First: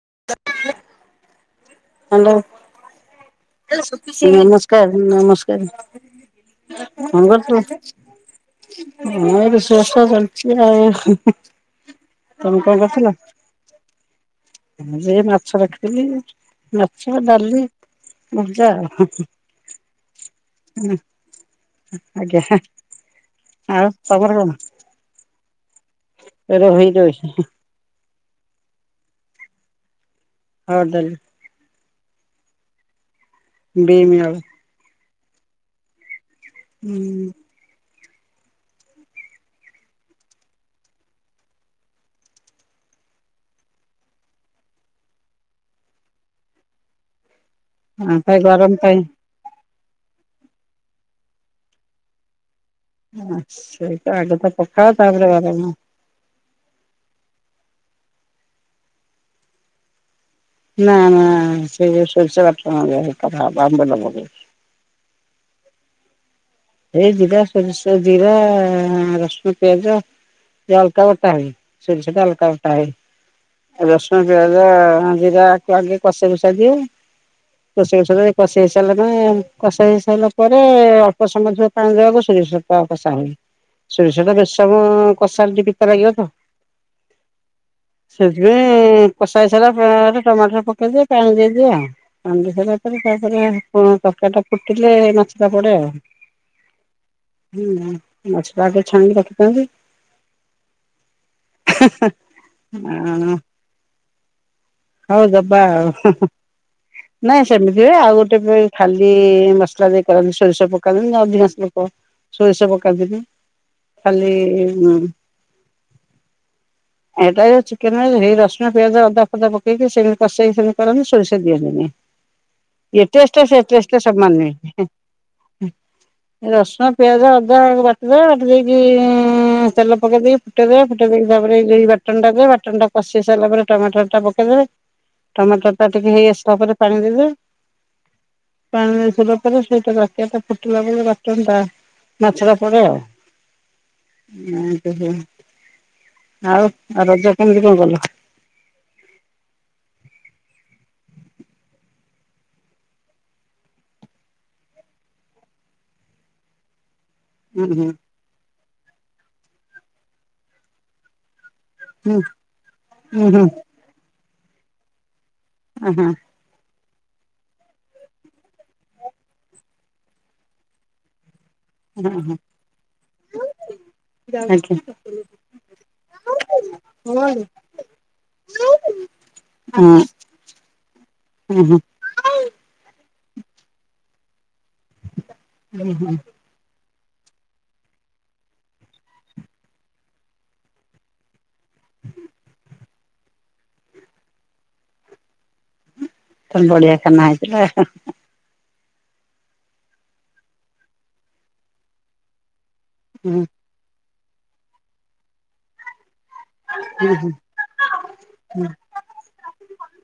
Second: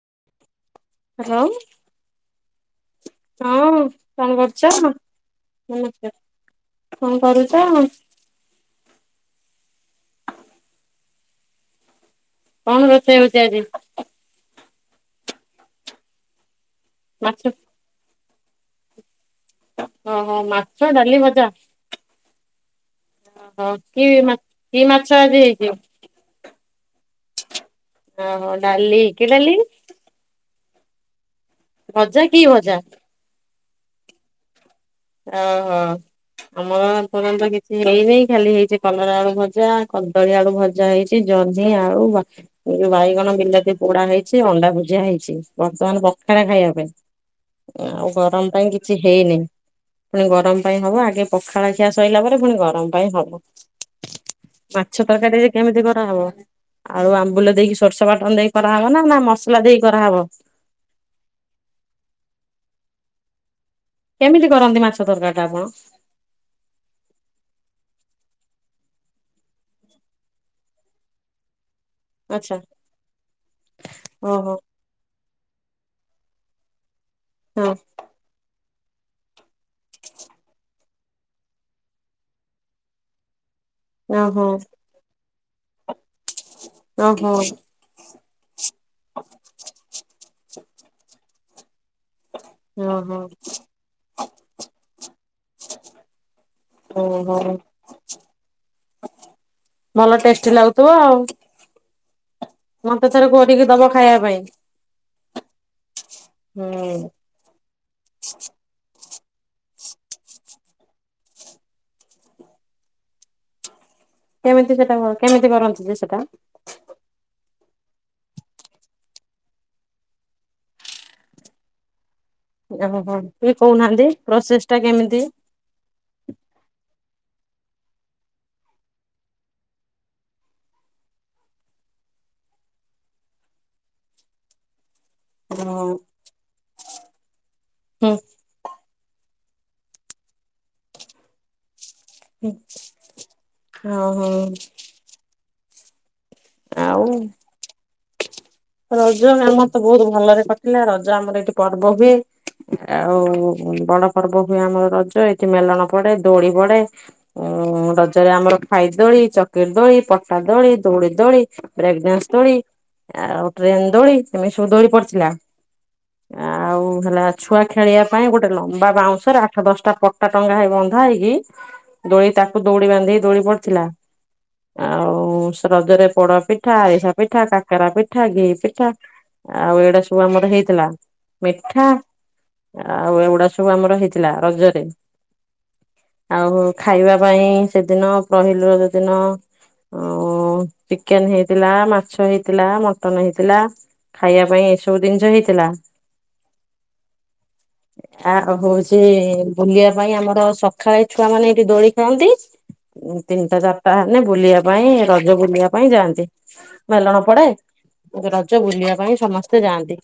Hello. ହଁ କଣ କରୁଛ ନମସ୍କାର ନମସ୍କାର କଣ କରଛ। ହଁ ଏଠ ଶେଷ ଚାଲିଛି ଆଉ। ତମେ କଣ କରୁଥିଲ? ରଛ ହେଉଛି ଆଜି ମାଛ ରଖଥିଲି। ମାଛ ଡାଲି ବଛା। ଓହୋ ମାଛ ଡାଲି ମଜା ଆଜ୍ଞା ହ ଆଉ କି ତମର କଣ କି ମାଛ ଆଜି ହେଇଯିବ। ଯ ହ ହଉଣ୍ଡାଲି କିଡଲି ହଉଦଲ ଭଜା କି ଭଜା ବମିଆଳ ହ ହୋ ଆମର ହୁଁ ତୁର କିଛି। ଏଇ ନେଇେଇ ଖାଲି ହେଇଛି କଲରା ଆଳୁ ଭଜା କଦଳୀ ଆଳୁ ଭଜା ହେଇଛି ଜହ୍ନି ଆଳୁ ଯୋଉ ବାଇଗଣ ବିଲାତି ପୋଡା ହେଇଛି ଅଣ୍ଡା ଭୁଜିଆ ହେଇଛି ବର୍ତ୍ତମାନ ପଖାରେ ଖାଇବା ପାଇଁ ଆଉ ଗରମ ପାଇଁ କିଛି ହେଇନି ପୁଣି ଗରମ ପାଇଁ ହବ ଆଗେ ପଖାଳ ଖିଆ ସୋଇଲା ପରେ ପୁଣି ଗରମ ପାଇଁ ହବ ଆଛାଇ ଆଗେ ତ ପଖାତାପଡେ ବାାର ଆଉୁ ଆମ୍ବୁଲ ଦେଇକି ସୋର୍ଷ ବାଟନ ଦେଇ କରାହେବ ନା ନା ମସଲା ଦେଇକି କରାହେବ ନା ନା ସେଇ ସର୍ଷ ବା ନ କେମିତି କରନ୍ତି ମାଛ ତରକାରୀ ାମ ଏଇ ଜିରା ସୋରିଷ ଜିରା ରସୁଣ ପିଆଜ ଅଲକା ବଟା ହ ସୋରିଷ ଟା ହାଲ୍କା ଆଚ୍ଛା ଫୁଟ ହୁଏ ରସୁଣ ଓହୋ ପିଆଜ ଏରା ଆଗେ କଷା କୁସା ଦିଏ। ହଁ କାଶୀ କୁଶା ଦେଲେ କସ ହେଇ ସାର୍ଲାନେ କଷେଇ ହେଇ ସାରିଲା ପରେ [unintelligible] ସୋରିଷ ତ ଓହୋ ବେଶ ସମ କଷାଲ ଟେ ପିତା ଲାଗିବ ତ। ଓହୋ ସେଥିପାଇଁ କଷାହେଇ ସାରିଲା ପରେ ଟମାଟର ପକ ଟିକେ ପାଣି ଦେଇଦିଅ। ପାଣି ଦେଇ ସରିଲାପରେ ଓହୋ ତାପରେ ତର ଟା ଫୁଟିଲେ ପଡ଼େ ଆଉ। ଓହୋ ହୁଁ ମାଛ ଟା ଆଗେ ଛାଣିକି ରଖିଥାନ୍ତି ଭଲ ଟେଷ୍ଟି ଲାଗୁଥିବ ଆଉ ମତେ ଥରେ ଆ କରିକି ଦବ? ଖାଇବା ପାଇଁ। ହଉ ଦବା ଆଉ ହୁଁ ନାଇଁ ସେମିତି ଆଉ ଗୋଟେ ବି ଖାଲି ମସଲା ଦେଇ କରନ୍ତି ସୋରିଷ ପକାନ୍ତିନି ନା ଅଧିକଂଶ ଲୋକ ସୋରିଷ ପକାନ୍ତିନି। ଖାଲି କେମିତି ସେଟା କେମିତି କରନ୍ତି ଯେ ସେଟା? ଏଟା ଚିକେନ ସେଇ ରସୁଣିଆଜ ଅଦା ଫଦା ପ ସେମତି କଷେଇକି ସେିତି କରନ୍ତିି ସୋରିଷ ଦିଅନ୍ତିନି। ଏ ଓହୋ ଟେଷ୍ଟ ଟିକେ ସେ ଟେଷ୍ଟ କହୁନାହାନ୍ତି ସବୁ ମାନିବେ ପ୍ରୋସେସ ଟା କେମିତି? ରସୁଣ ପିଆଜ। କୁ ବାଟିଦବା ବାଟି ଦେଇକି ତେଲ ପକେଇ ଦେଇକି ଫୁଟେଇଦବା ଫୁଟେଇ ଦେଇକି ତାପ ବାଟନ ଟା ଦେ ବାଟନ ଟା କଷି ସାରିଲା ପରେ ଟମାଟର ଟା ପକେ [unintelligible] ହଁ ଟମାଟର ଟା ଟିକେ ହେଇ ଆସିବା ପରେ ପାଣି ଦେବେ। ହୁଁ। ପାଣିରେ ଦେବା ପରେ ସେଇଟା ରାକିଆ ଟା ଫୁଟିଲା ବ ବାଚନ୍ତା ହୁଁ ମାଛର ପଡେ ଆଉ। ହଁ ହଁ। ଓହୋ ଆଉ ଆଉ ରଜ କେମିତି କଣ କଲ? ରଜ ଆମର ତ ବହୁତ ଭଲରେ କଟ୍ ଥିଲା ରଜ ଆମର ଏଠି ପର୍ବ ହୁଏ ଆଉ ବଡ ପର୍ବ ହୁଏ ଆମର ରଜ ଏଠି ମେଲଣ ପଡେ ଦୋଳି ପଡେ ହୁଁ ଉଁ ହୁଁ ରଜରେ ଆମର ଖାଇ ଦୋଳି ଚକିର ଦୋଳି ପଟା ଦୋଳି ଦୋଳି ଦୋଳି। ହୁଁ ବ୍ରେଗଡ୍ୟାନ୍ସ ଦୋଳି ହୁଁ ହୁଁ ଆଉ ଦୌଳି ତମେ ସବୁ ଦୋଳି ପଡିଥିଲା? ହ ହୋ। ଆଉ ହେଲା ଛୁଆ ଖେଳିବା ପାଇଁ ଗୋଟେ ଲମ୍ବା ବାଉଁଶରେ ଆଠ ଦଶଟା ପଟା ଟଙ୍ଗା ହେଇ ବନ୍ଧା ହେଇକି ହଁ ଦୋଳି ହଁ ତାକୁ ଦୋଡି ବାନ୍ଧି ଦୋଳି ପଡିଥିଲା ଆଜ୍ଞା ଆଉ ରଜରେ ପୋଡ ପିଠା, ଆରିଷା ହଁ ପିଠା, କାକରା ପିଠା ପଠା ଘ ପିଠା ଆଉ ଏଇଟା ସବୁ ଆମର ହେଇଥିଲା ହୁଁ ହୁଁ ମିଠା ଆଉ ଏଗୁଟା ତ ସବୁ ଆମର ହେଇଥିଲା ରଜ ହୁଁ ହୁଁ ଆଉ। ଖାଇବା ପାଇଁ ସେଦିନ ପହିଲି ରଜ ଦିନ ଚିକେନ ହେଇଥିଲା ମାଛ ହେଇଥିଲା। ମଟନ ହେଇଥିଲା ଖାଇବା ପାଇଁ ଏସବୁ ଜିନିଷ ହେଇ ତ ବଢ଼ିଆ ଖାନା ହୋଇଥିଲା। ଆ ହଉଛି ବୁଲିବା ପାଇଁ ଆମର ସକାଳେ ଛୁଆ ମାନେ ଏଇଠି ଦୋଳି ଖେଳନ୍ତି। ହୁଁ। ତିନିଟା ଚାରିଟା ମାନେ ବୁଲିବା ପାଇଁ ରଜ ବୁଲିବା ପାଇଁ ଯାଆନ୍ତି। ହୁଁ ମେଲଣ ହୁଁ ପଡେ? ରଜ ବୁଲିବା ପାଇଁ ସମସ୍ତେ ଯାଆନ୍ତି,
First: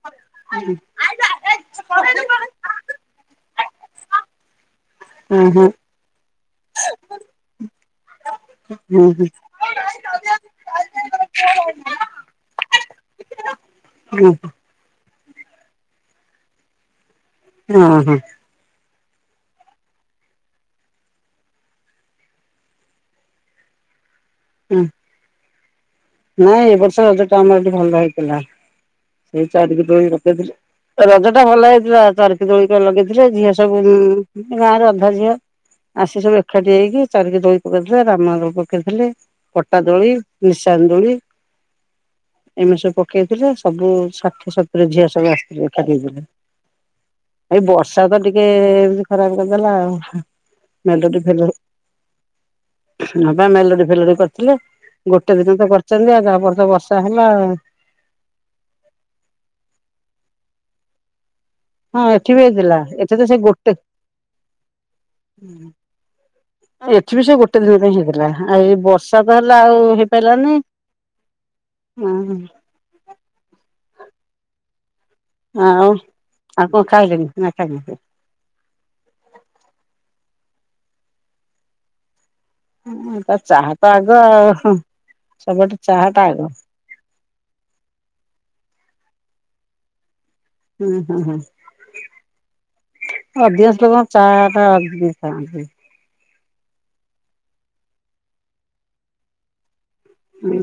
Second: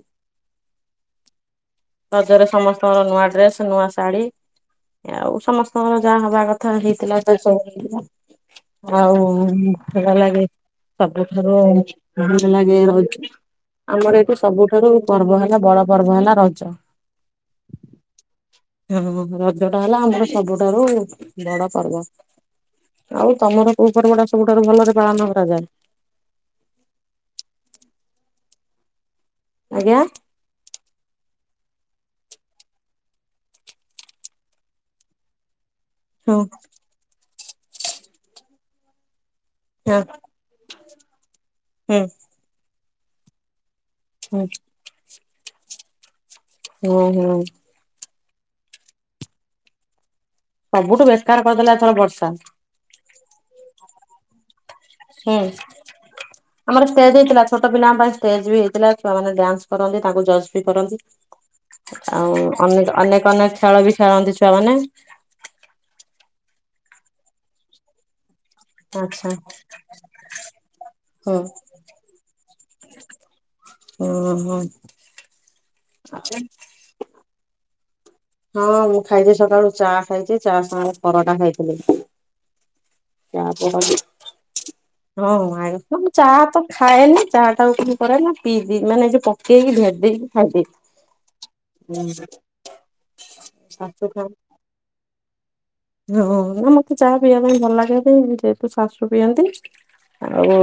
ରଜରେ ସମସ୍ତଙ୍କର ନୂଆ ଡ୍ରେସ ନୂଆ ଶାଢ଼ୀ। ହୁଁ ଆଉ ହୁଁ ସମସ୍ତଙ୍କର ଯାହା ହବା କଥା ହେଇଥିଲା ଏପାଳି ସବୁ ହୁଁ ଆଉ ହୁଁ ଭଲଲାଗେ ସବୁଠାରୁ ଭଲଲାଗେ ରହିଛି ଆମର ହୁଁ ଏଇଠି ସବୁଠାରୁ ପର୍ବ ହେଲା ବଡ ପର୍ବ ହେଲା ରଜ। ହଁ ହଁ। ହଁ ରଜ ଟା ହେଲା ଆମର ସବୁଠାରୁ ବଡ ପର୍ବ ଆଉ ତମର କୋଉ ପର୍ବଟା ସବୁଠାରୁ ହୁଁ। ଭଲରେ ପାଳନ କରାଯାଏ। ନାଇଁ ଏ ବର୍ଷ ରଜଟା ଆମରଏଠି ଭଲ ହେଇଥିଲା। ସେଇ ଚାରିିକ ଆଜ୍ଞା ଦିନ ରଖେଇଥିଲେ ରଜ ଟା ଭଲ ହେଇଥିଲା ଚାରି ଦୋଳିତ ଲଗେଇଥିଲେ ଝିଅ ସବୁ ଗାଁରୁ ଅଧା ଝିଅ ଆସି ହଁ ସବୁ ଏକାଠି ହେଇକି ଚାରିକି ଦୋଳି ପକାଇଥିଲେକଲଲଲଲଲଲଲଲଲ ରାମ ର। [unintelligible] [unintelligible] କଟା ହଁ ଦୋଳି ନିସ ଚାନ୍ଦୁଳି ହୁଁ ଏମିତି ସବୁ। [unintelligible] ସବୁ ହୁଁ ଷାଠିଏ ସତୁରୀ ଝିଅ ସବୁ ଆସି [unintelligible] ହୁଁ ହୁଁ ଏଇ ବର୍ଷା ତ ଟିକ। ଟିକେ ଏମତି ଖରାପ କରିଦେଲା ଆଉ। ସବୁଠୁ ମେଲୋଡି ବେକାର ଫେଲୋଡି କରିଦେଲା ଏଥର ବର୍ଷା। ହଁ ବା ମେଲୋଡି କରିଥିଲେ? ଗୋଟେ ହୁଁ ଦିନ ତ କରିଛନ୍ତି ଆଉ ତାପରେ ତ ଆମର ବର୍ଷା ଷ୍ଟେଜ ହେଲା ହେଇଥିଲା। ଛୋଟ ପିଲାଙ୍କ ପାଇଁ ଷ୍ଟେଜ ବି ହେଇଥିଲା। ଛୁଆ ମାନେ ଡ୍ୟାନ୍ସ କରନ୍ତି ତାଙ୍କୁ ଜଜ୍ ବି କରନ୍ତି। ହଁ ଏଠି ବି ଆଉ ହେଇଥିଲା ଅନକ ଏଠି ତ ଅନେକ ସେ ଅନେକ ଗୋଟେ ଖେଳ ବି ଖେଳନ୍ତି ଛୁଆମାନେ। ଆରେ ଏଠିବି ସେ ଗୋଟେ ଦିନ ପାଇଁ ହେଇଥିଲା। ଆଉ ଏ ବର୍ଷା ଆଚ୍ଛା ତ ହେଲା ଆଉ ହେଇପାରିଲାନି। ହୁଁ। ଅହଁ। ଓ ଓ ହୋ। ହଁ ଆଉ କଣ ଖାଇଲେଣି? ନା ଖାଇନି ସେ। ଖାଇଚି। ଚା ସାଙ୍ଗରେ ପରଟା ଖାଇଥିଲି। [unintelligible] ତା ଚା ଚାହା ତ ଆଗ ଆଉ ହଁ ସବୁଠୁ ଚାହା [unintelligible] ଟା ଚା ଆଗ। ତ ଖାଏନି ଚା ଟାକୁ କି କରେ ନା ପି ଦି ମାନେ ଏଠି ପପ୍ କେହି କିି ଭେଟ ଦେଇକି ହୁଁ ହୁଁ ହୁଁ ହା [unintelligible] ହଁ। ଅଧିକାଂଶ ଲୋକଙ୍କ ଚାଟା ଅଧିକ ଖାଆନ୍ତି। ହଁ ନା ମତେ ଚାହା ପିଇବା ପାଇଁ ଭଲ ଲାଗେ ତ ଯେହେତୁ ଶାଶୁ ପିଅନ୍ତି। ଆଉ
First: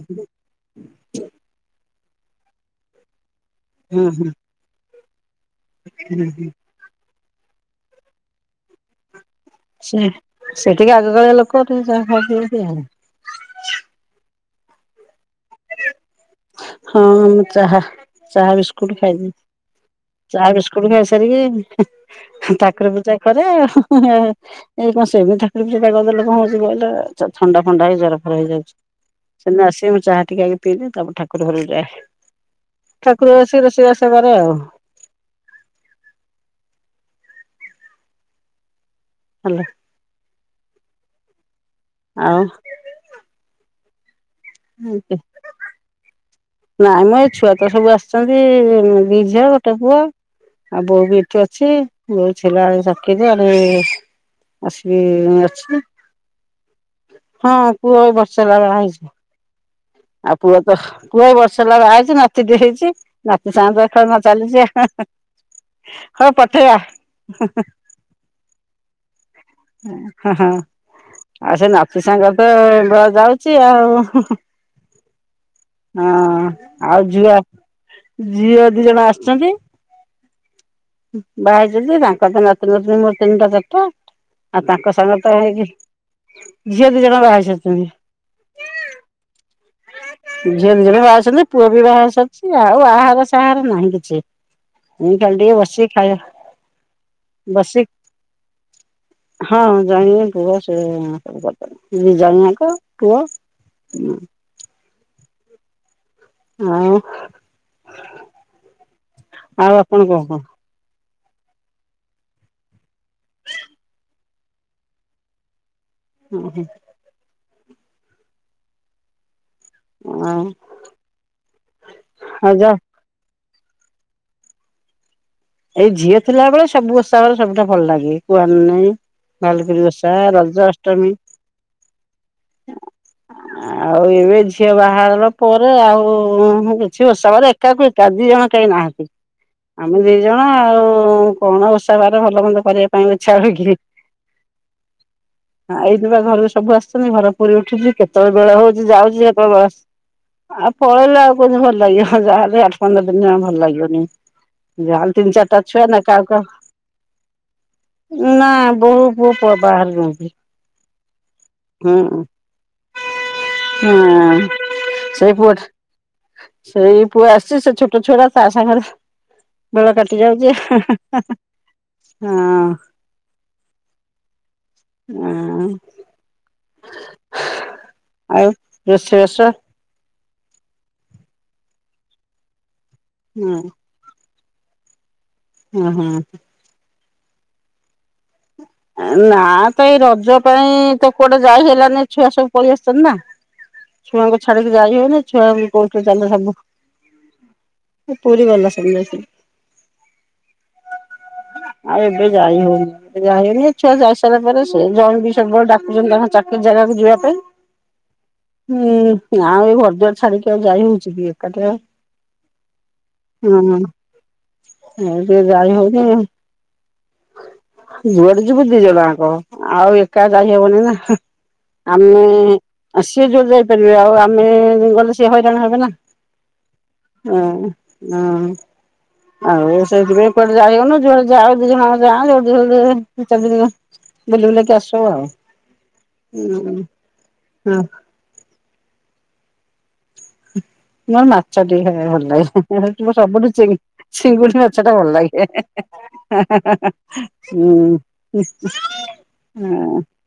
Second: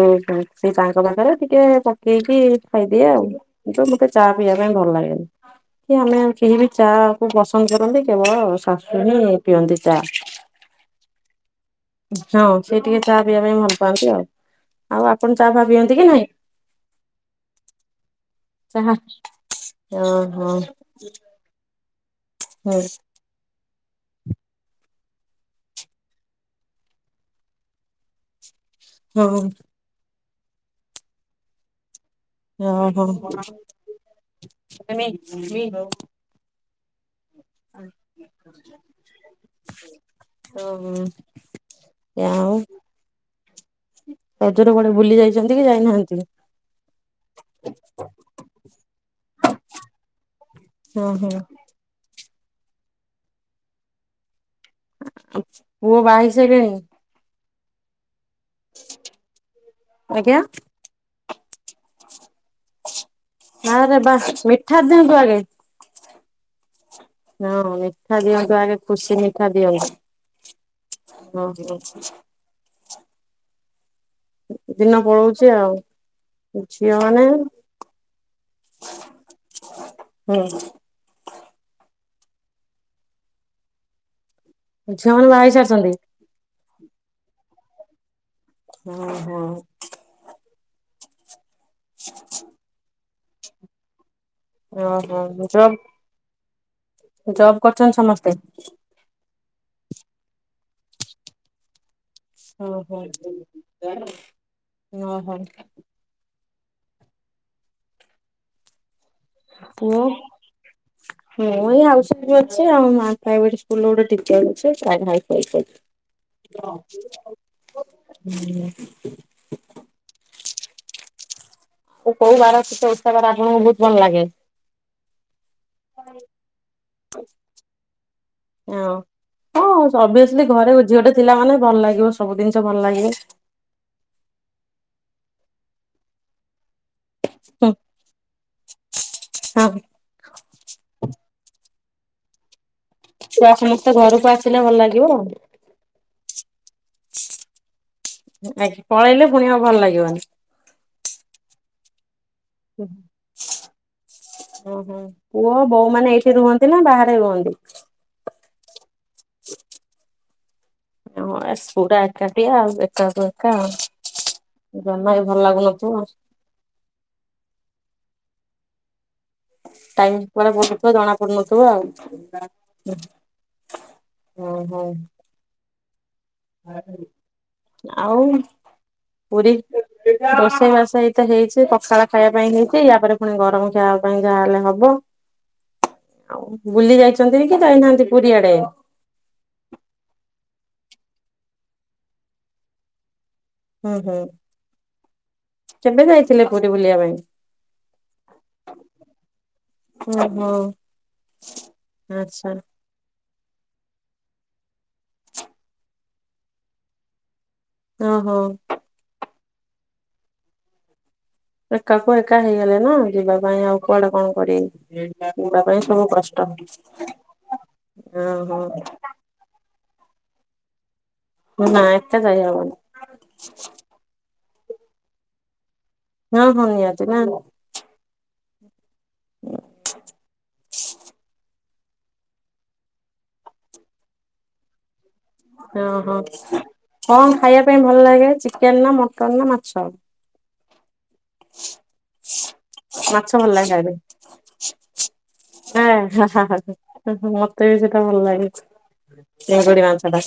ସେ ତାଙ୍କ ପାଖରେ ଟିକେ ପକ୍ ପି ପି ଖାଇଦିଏ ଆଉ। ମୋତେ ହୁଁ [unintelligible] ଚା ହୁଁ ପିଇବା ପାଇଁ ଭଲ ଲାଗେନି। କି ଆମେ ହୁଁ କେହି ବି ଚା? ପସନ୍ଦ କରନ୍ତି। କେବଳ ଶାଶୁ ହିଁ ପିଅନ୍ତି ଚା। ସେଟିକେ ଆଗକାଳିଆ ଲୋକ ଟିକେ ଚାହା ଫା ହଁ ପିଅନ୍ତି ଆଉ। ସେ ଟିକେ ଚାହା ପିଇବା ପାଇଁ ଭଲ ପାଆନ୍ତି ଆଉ। ଆଉ ଆପଣ ଚାହା ପାହା ପିଅନ୍ତି କି ନାଇଁ? ହଁ ମୁଁ ଚାହା ଚାହା ବିସ୍କୁଟ ଖାଇଲି ଓହୋ ଚାହା ହଁ ବିସ୍କୁଟ ଖାଇ ସାରିକି ହଁ ଠାକୁର ପୂଜା କରେ ହଁ ହଁ ହଁ ଇଏ କଣ ସେମିତି ଠାକୁର ପୂଜା [unintelligible] କଣ ହଉଛି କହିଲ ଥଣ୍ଡା ଫଣ୍ଡା ହେଇ ଜର ଫର ହେଇଯାଉଚି। ଓହୋ। ସେ ନାସୀ ମୁ ଚାହା ଟିକେ ଆଗେ ପିଦେ ତା ପରେ ଠାକୁର ଘରୁକୁ ଯାଏ। ଓ ହୋ ହୋ। ଆସିକି ରୋଷେଇବାସ କରେ ଆଉ [unintelligible] ହଁ। ହାଲୋ। ଓହୋ। ୟାଉଁ ଯାଇନାହାନ୍ତି? ନାଇଁ ମ ଏଇ ଛୁଆ ତ ସବୁ ଆସିଛନ୍ତି ଦି ଝିଅ ଗୋଟେ ପୁଅ। ଆଉ ବୋହୂ ହଁ ବି ହଁ ଏଠି ଅଛି ବୋହୂ [unintelligible] ଆସିବେ ଅଛି ପୁଅ ବାହା ହେଇ ସାଇଲେଣି? ହଁ। ପୁଅ ଏ ବଷ ର୍ଷ ହେଲା ବାହା ହେଇଚି। ଆ ଆଜ୍ଞା ପୁଅ ତ ପୁଅ ବର୍ଷେ ହେଲା ବାହା ହେଇଛି ନା ତିଟେ ହେଇଛି। ନାତି ସାଙ୍ଗେ ତ ଆରେ ବା ଖେଳନା ଚାଲିଛି ମିଠା ଆ ଦିଅନ୍ତୁ ଆଗେ। ହଁ ପଠେଇବା। ହଁ ମିଠା ଦିଅନ୍ତୁ ଆଗେ ଖୁସି ମିଠା ହଁ ହଁ। ଦିଅନ୍ତୁ ହ ଘ ଯାଉଛି ଆଉ ହୁଁ ହୁଁ। ପଳଉଛି ଆଉ ହଁ ଝିଅ ଆଉ ମାନେ ଝୁଅ ଝିଅ ଦି ଜଣ ଆସିଛନ୍ତି। ହୁଁ ବାହା ହେଇଛନ୍ତି ତାଙ୍କର ତ ନାତି ନାତୁଣୀ ମୋର ତିନିଟା ଚ଼ାରିଟା। ଆଉ ତାଙ୍କ ଝିଅ ସାଙ୍ଗର ମାନେ ତ ବାହା ହେଇ ହେଇକି ସାରିଛନ୍ତି? ଝିଅ ଦି ଜଣ ବାହା ହେଇସାରିଚନ୍ତି। ଓହୋ। ଝିଅ ଦିଜଣ ବାହେଇସନ୍ତି ପୁଅ ବିବାହ ସରିଚି ଆଉ ବାହାଘର ସାହାଘର ନାହିଁ କିଛି। ଓହୋ ଖାଲି ଟିକେ ଜବ୍ ବସି ଖାଇବା ଜବ୍ ବସି କରୁଛନ୍ତି ସମସ୍ତେ? ହଁ ଜାଣିବ ପୁଅ ସବୁ ଇଏ ସବୁ କରିଦବ। ଦିଜଣ ଜାକ ପୁଅ ନ ହ। ହଁ। ଆଉ ଆପଣ କ କଣ? ହଁ ମୁଁ ଏଇ ହାଉସ୍ ୱାଇଫ୍ ଅଛି ଆଉ। ମା ପ୍ରାଇଭେଟ୍ ସ୍କୁଲରେ ଗୋଟେ ଟିଚ଼ର ଅଛି ଆଉ ଭାଇ କଣ [unintelligible] ହୁଁ [inaudible] ହଁ। କୋଉ ବାର କେତେ ଉତ୍ସବ ରା ମୁଁ ବହୁତ ଭଲ ଲାଗେ। ଏଇ ଝିଅ ଥିଲା ବେଳେ, ସବୁ ଓଷା ବାର ସବୁଠା ଭଲ ଲାଗେ। କୁଆଁର ପୁନେଇ, ହଁ ଭାଲୁକୁଣୀ ହଁ ଓଷା, ଅଭିଅସଲି ରଜ ଘରେ ଅଷ୍ଟମୀ ଝିଅଟେ ଥିଲା ମାନେ ଭଲ ଲାଗିବ ସବୁ ଜିନିଷ ଭଲ ଲାଗିବ। ଆଉ ଏବେ ଝିଅ ବାହା ଘର ପରେ ଆଉ ଓଷାବାରେ ହୁଁ ଏକାକୁ ଏକା ଦିଜଣ କେହି ନାହାଁନ୍ତି ହଁ ଆମେ ଦିଜଣ ଆଉ ହଁ କଣ ଓଷା ବାାର ଭଲ ମନ୍ଦ କରିବାକୁ ଛୁଆ ସମସ୍ତେ ଘରକୁ ଆସିଲେ, ଭଲ ଲାଗିବ ଆଉ। ଏଇଥି ବା ଘରକୁ ସବୁ ଆସୁଛନ୍ତି ଘର ପୁରୀ ଉଠୁଛି। କେତେବେଳେ ବେଳ ହଉଛି ଯାଉଛି, ପଳେଇଲେ ପୁଣି କେତେବେଳେ ଆଉ ବ ଭଲ ଲାଗିବନି। ଆଉ ପଳେଇଲେ ଆଉ କହୁ ଭଲ। ଲଏ [unintelligible] ଯାହାଲେ ଆଠ ପନ୍ଦର ଦିନ ଆଉ ଭଲ ଲାଗିବନି। ଓହୋ ଯାହାହେଲେ ତିନି ପୁଅ ଚାରିଟା ଛୁଆ ବୋଉ ନା ମାନେ କାହାକୁ ଏଇଠି କାହାକୁ ରୁହନ୍ତି ନା ବାହାରେ ରୁହନ୍ତି? ନା ବୋହୂ ପୁଅ ପୁଅ ବାହାର ରୁହନ୍ତି। ହଁ ଏ ପୁରା ହୁଁ ଏକାଠିଆ ଆଉ ଏକାକୁ ଏକା ହଁ ଜମା ବି ସେଇ ଭଲ ପୁଅ ଲାଗୁନଥିବ ଆଉ। ସେଇ ପୁଅ [unintelligible] ଟାଇମ ପରେ ଯାଉଛି ବସୁଥିବ ଜଣା ପଡୁନଥିବ ହଁ। ଆଉ ହ ହୋ। ହଁ ଆଉ ପୁରୀ ରୋଷେଇବାସ ଏଇତ ହେଇଛି, ପଖାଳ ଖାଇବା ପାଇଁ ହେଇ ସେଇୟା ପରେ ପରେ ପୁଣି ହଁ ଗରମ ଖାଇବା ପାଇଁ ଯାହାହେଲେ ହବ। ହଁ ହଁ। ଆଉ ବୁଲି ଯାଇକି। ଅଛନ୍ତି କି ଯାଇନାହାନ୍ତି ପୁରୀ ଆଡେ? ନା ତ ଏଇ ରଜ। ପାଇଁ ତ କୁଆଟେ ଯାଇ ହେଲାନି ଛୁଆ ସବୁ ପଳେଇଆସୁଛନ୍ତି ନା। ହୁଁ ହୁଁ ଛୁଆଙ୍କୁ ଛାଡିକି ଯାଇ ହଉ ନି ଛୁଆଙ୍କୁ କୋଉଠୁ କେବେ ଚାଲ [unintelligible] ଯାଇଥିଲେ ସବୁ ପୁରୀ ବୁଲିବା ପାଇଁ? ପୁରୀ ଗଲା ସ ଓହୋ ଆଉ ଏବେ ଆଚ୍ଛା ଯାଇ ହଉନି ଯାଇ ହଉ। ଛୁଆ ଯାଇସାରିଲା ପରେ ସେ ଜଣ ବି ସବୁବେଳେ ଡାକୁଛନ୍ତି, ତାଙ୍କ ଚାକିରି ଜାଗାକୁ ଯିବା ପାଇଁ। ହ ହୋଉ। ହୁଁ ଆଉ ଏଇ ଘର ଦ୍ବାର ଛାଡିକି ଆଉ ଯାଇ ହଉଛି କି? ଏକାଟିଆ ଏକାକୁ ଏକା ହେଇଗଲେ ନା ଯିବା ପାଇଁ ଆଉ କୁଆଡେ କଣ କରିବି, ଯିବା ପାଇଁ ସବୁ କଷ୍ଟ। ଯୁଆଡ ଓହୋ। ଯିବୁ ଦି ଜଣ ଯାକ, ଆଉ। ଏକା ଯାାଇ ହେବନ ନା ନା ଏତେ ଯାଇହବନି ଆମେ ସିଏ ଯୋଉ ଯାଇପାରିବେ ଆଉ ଆ ଆମେ ଗଲେ ସେ ହଇରାଣ ହେବେ ନା। ହଁ ହଁ ନିହାଦ ନା। ହଁ। ହଁ ଆଉ ସେଇଥିପାଇଁ କୁଆଡେ ଯାଇ ହବନୁ ଯଆଡେ ଯାଉଛୁ। ହଁ ଯା ଜୋ ଜୋ ଚି ଦ ବୁଲି ବୁଲି ବାଲି କି ଆସୁ, ଆଉ। ଓହୋ କଣ ଖାଇବା ହୁଁ ପାଇଁ ଭଲ ଲାଗେ ଚିକେନ, ନା ମଟନ୍, ନା ମାଛ? ଛ। [unintelligible] ମୋର ମାଛ ଟିକେ ଖଇବାକୁ ଭଲ ଲାଗେ। ହଉଚି ମୋର ମାଛ ସବୁଠୁ ଭଲ ଚିଙ୍ଗ ଲାଗେ ଚିଙ୍ଗୁଡ଼ି ମାଛ ଟା ଭଲ ଲାଗେ ଖାଇବା ପାଇଁ ମତେ ହଁ ବି ସେଇଟା ଭଲ ଲାଗେ ଚିଙ୍ଗୁଡି ହଁ ମାଛ ଟା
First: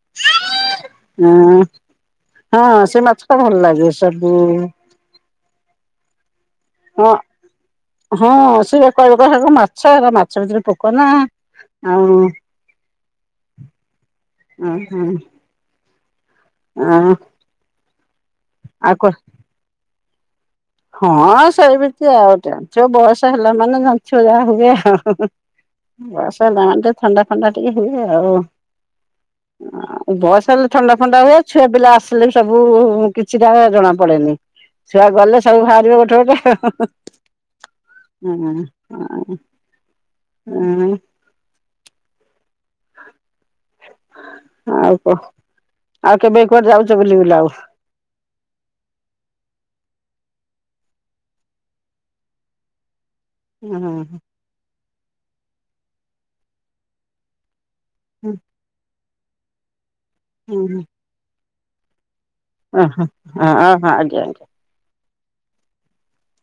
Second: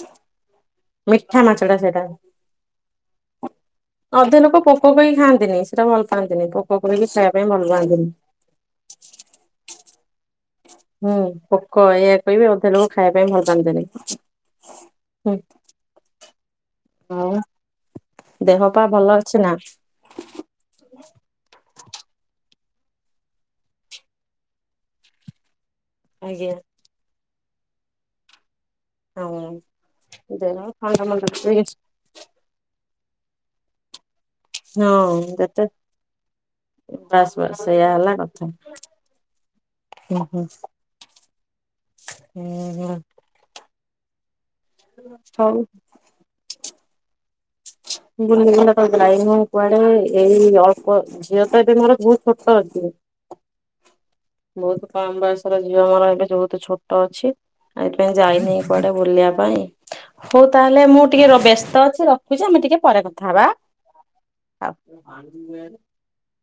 ହ ମିଠା ମାଛ ଟା ସେଇଟା ହଁ ସେ ମାଛ ଟା ଭଲ ଲାଗେ ସବୁ। ଅଧେ ଲୋକ ପୋକ କହି ଖାନ୍ତିନି ସେଟା ଭଲ ପାଆନ୍ତିିନି। ପୋକ କହିକି ହଁ ଖାଇବା। ଭଲ ପାଆନ୍ତିନି। ହଁ ସିଏ କହିବ କହିବା ହେରା ମାଛ ମାଛ ଭିତରେ। ପୋକ ନା ହୁଁ ପୋକ ଆଉ ଏଇଆ କହିବି ଅଧା ଲୋକ ଖାଇବା ପାଇଁ ଭଲପାନ୍ତିନି। ଓ ହ। ହ ଦେହ ପା ଆଉ କ ଭଲ ଅଛି ନା। ହଁ ସଇବତି ଆଉଟେ। ଯଉ ବୟଷ ହେଲା ମାନେ ଛୁଆ ଯା ହୁଏ ଆଉ। ବୟସ ଆଜ୍ଞା ହେଲା ମାନେ ତ ଥଣ୍ଡା। ଥଣ୍ଡା ଟିକେ ହୁଏ ଆଉ। ହଁ ଉ ବସ ଦେହ ହେଲେ ଥଣ୍ଡା ଫଣ୍ଡା ମଣ୍ଡା ହୁଏ ଟିକେ ଛୁଆ ପିଲା ଆସିଲେ ବି ସବୁ। କିଛିଟା ଜଣାପଡେନି। ହଁ। ସବୁ ଯେତେ ବାହାରିବ ଗୋଟେ ଗୋଟେ ବାସ୍ ବାସ୍ ସେଇଆ ହେଲା କଥା ହ। ହୁଁ ହୁଁ ଉଁ। ହୁଁ ହୁଁ। ଆଉ କହ ହଉ ଆଉ କେବେ କୁଆଡେ ଯାଉଛୁ। ବୁଲି ବୁଲା ଆଉ। ବୁଲି ବୁଲା ତ ଯାଇନୁ କୁଆଡେ ଏଇ ଅଳ୍ପ ଝିଅ ତ ଏବେ ମୋର ବହୁତ ଛୋଟ ଅଛି। ହୁଁ ହୁଁ। ବହୁତ କମ ବୟସର ଝିଅ ମ ରହିବେ ବହୁତ ଛୋଟ ଅଛି। ଏଇଥିପାଇଁ ଯାଇନେଇ କୁଆଡେ ଆଉ। ବୁଲିବା ପାଇଁ। ହଉ ତାହେଲେ ମୁଁ ଟିକେ ରବସ୍ତ। ତ ଅଛି ର। ଓ ହୋ ହ ଓ ହଁ ଆଜ୍ଞା ଆଜ୍ଞା। [unintelligible]